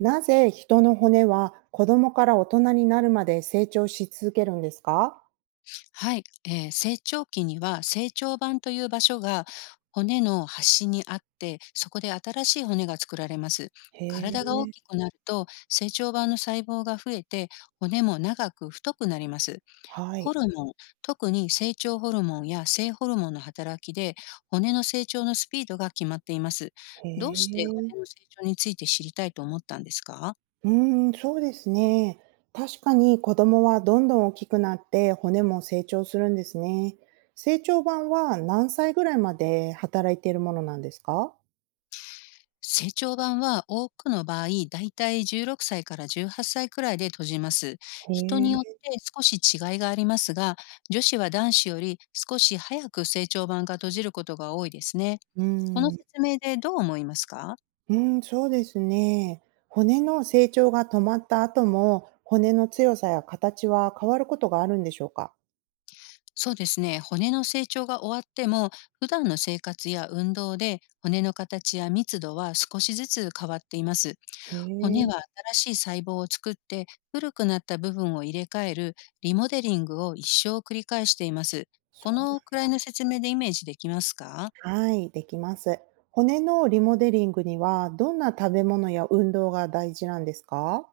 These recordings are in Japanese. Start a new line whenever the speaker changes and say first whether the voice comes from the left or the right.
right: なぜ人の骨は子供から大人になるまで成長し続けるんですか？
left: はい、成長期には成長板という場所が骨の端にあって、そこで新しい骨が作られます。
right: へ
left: 体
right: え。
left: が大きくなると成長板の細胞が増えて、骨も長く太くなります。
right: はい。
left: ホルモン、特に成長ホルモンや性ホルモンの働きで、骨の成長のスピードが決まっています。
right: へ
left: どうして
right: え。
left: 骨の成長について知りたいと思ったんですか？
right: うーん、そうですね。確かに子供はどんどん大きくなって骨も成長するんですね。成長版は何歳ぐらいまで働いているものなんですか？
left: 成長版は多くの場合、だいたい16歳から18歳くらいで閉じます。
right: へ
left: 人によっ
right: え。
left: て少し違いがありますが、女子は男子より少し早く成長版が閉じることが多いですね。
right: う
left: この
right: ん。
left: 説明でどう思いますか？
right: うん、そうですね。骨の成長が止まった後も骨の強さや形は変わることがあるんでしょうか？
left: そうですね。骨の成長が終わっても、普段の生活や運動で骨の形や密度は少しずつ変わっています。
right: へ
left: 骨
right: え。
left: は新しい細胞を作って、古くなった部分を入れ替えるリモデリングを一生繰り返しています。
right: そ
left: こ
right: う、
left: のくらいの説明でイメージできますか？
right: はい、できます。骨のリモデリングには、どんな食べ物や運動が大事なんですか？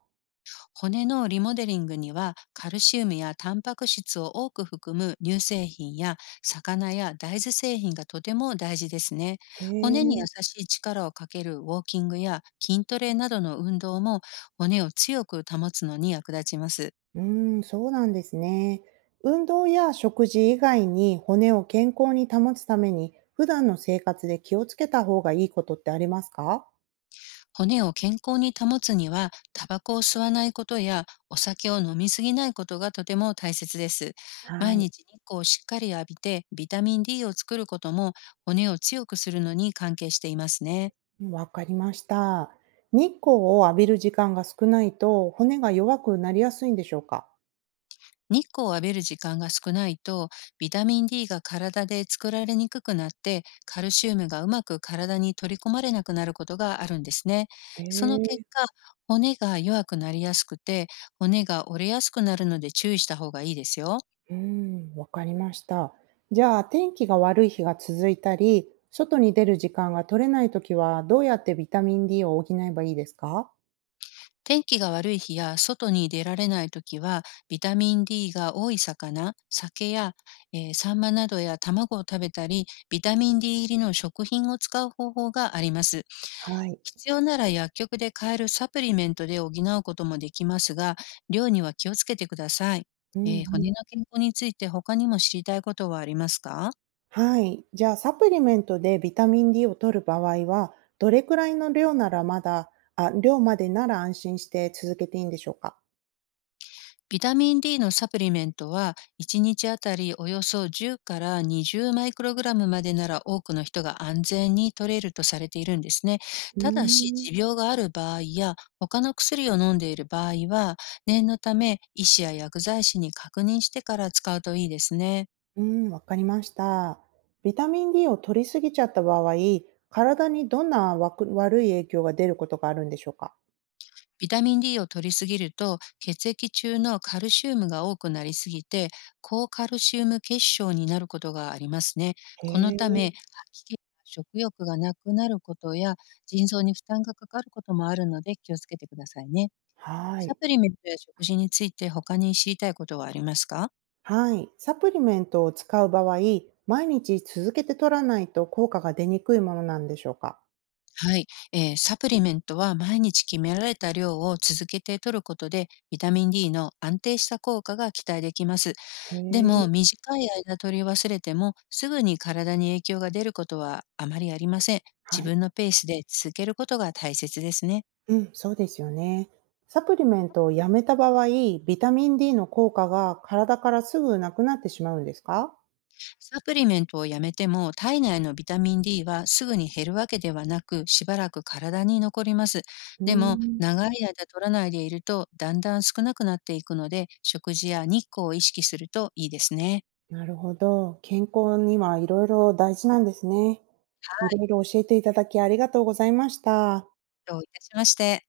left: 骨のリモデリングには、カルシウムやタンパク質を多く含む乳製品や魚や大豆製品がとても大事ですね。
right: へ
left: 骨に
right: え、
left: 優しい力をかけるウォーキングや筋トレなどの運動も、骨を強く保つのに役立ちます。
right: うん、そうなんですね。運動や食事以外に骨を健康に保つために、普段の生活で気をつけた方がいいことってありますか？
left: 骨を健康に保つには、タバコを吸わないことやお酒を飲みすぎないことがとても大切です。
right: は
left: 毎
right: い、
left: 日日光をしっかり浴びてビタミン D を作ることも、骨を強くするのに関係していますね。
right: わかりました。日光を浴びる時間が少ないと、骨が弱くなりやすいんでしょうか？
left: 日光を浴びる時間が少ないと、ビタミン D が体で作られにくくなって、カルシウムがうまく体に取り込まれなくなることがあるんですね。
right: へ
left: その結
right: え。
left: 果、骨が弱くなりやすくて、骨が折れやすくなるので注意した方がいいですよ。
right: うーん、わかりました。じゃあ、天気が悪い日が続いたり、外に出る時間が取れないときは、どうやってビタミン D を補えばいいですか？
left: 天気が悪い日や外に出られないときは、ビタミン D が多い魚、酒や、サンマなどや卵を食べたり、ビタミン D 入りの食品を使う方法があります。
right: はい。
left: 必要なら薬局で買えるサプリメントで補うこともできますが、量には気をつけてください。
right: うんう
left: 骨
right: ん。
left: の健康について他にも知りたいことはありますか？
right: はい。じゃあ、サプリメントでビタミン D を取る場合は、どれくらいの量ならまだ、あ、量までなら安心して続けていいんでしょうか？
left: ビタミン D のサプリメントは、1日あたりおよそ10から20マイクログラムまでなら、多くの人が安全に取れるとされているんですね。
right: うー
left: ただし、
right: ん。
left: 持病がある場合や、他の薬を飲んでいる場合は、念のため医師や薬剤師に確認してから使うといいですね。
right: うん、わかりました。ビタミン D を取りすぎちゃった場合、体にどんな悪い影響が出ることがあるんでしょうか？
left: ビタミン D を摂りすぎると、血液中のカルシウムが多くなりすぎて、高カルシウム血症になることがありますね。
right: へ
left: この
right: え。
left: ため、吐き気や食欲がなくなることや、腎臓に負担がかかることもあるので気をつけてくださいね。
right: は
left: サ
right: い。
left: プリメントや食事について他に知りたいことはありますか？
right: はい。サプリメントを使う場合、毎日続けて取らないと効果が出にくいものなんでしょうか？
left: はい、サプリメントは毎日決められた量を続けて摂ることで、ビタミン D の安定した効果が期待できます。
right: へ
left: で
right: え。
left: も、短い間取り忘れても、すぐに体に影響が出ることはあまりありません。
right: は
left: 自
right: い。
left: 分のペースで続けることが大切ですね。
right: うん、そうですよね。サプリメントをやめた場合、ビタミン D の効果が体からすぐなくなってしまうんですか？
left: サプリメントをやめても、体内のビタミン D はすぐに減るわけではなく、しばらく体に残ります。
right: うー
left: でも、
right: ん、
left: 長い間取らないでいると、だんだん少なくなっていくので、食事や日光を意識するといいですね。
right: なるほど。健康にはいろいろ大事なんですね。いろいろ教えていただきありがとうございました。
left: どういたしまして。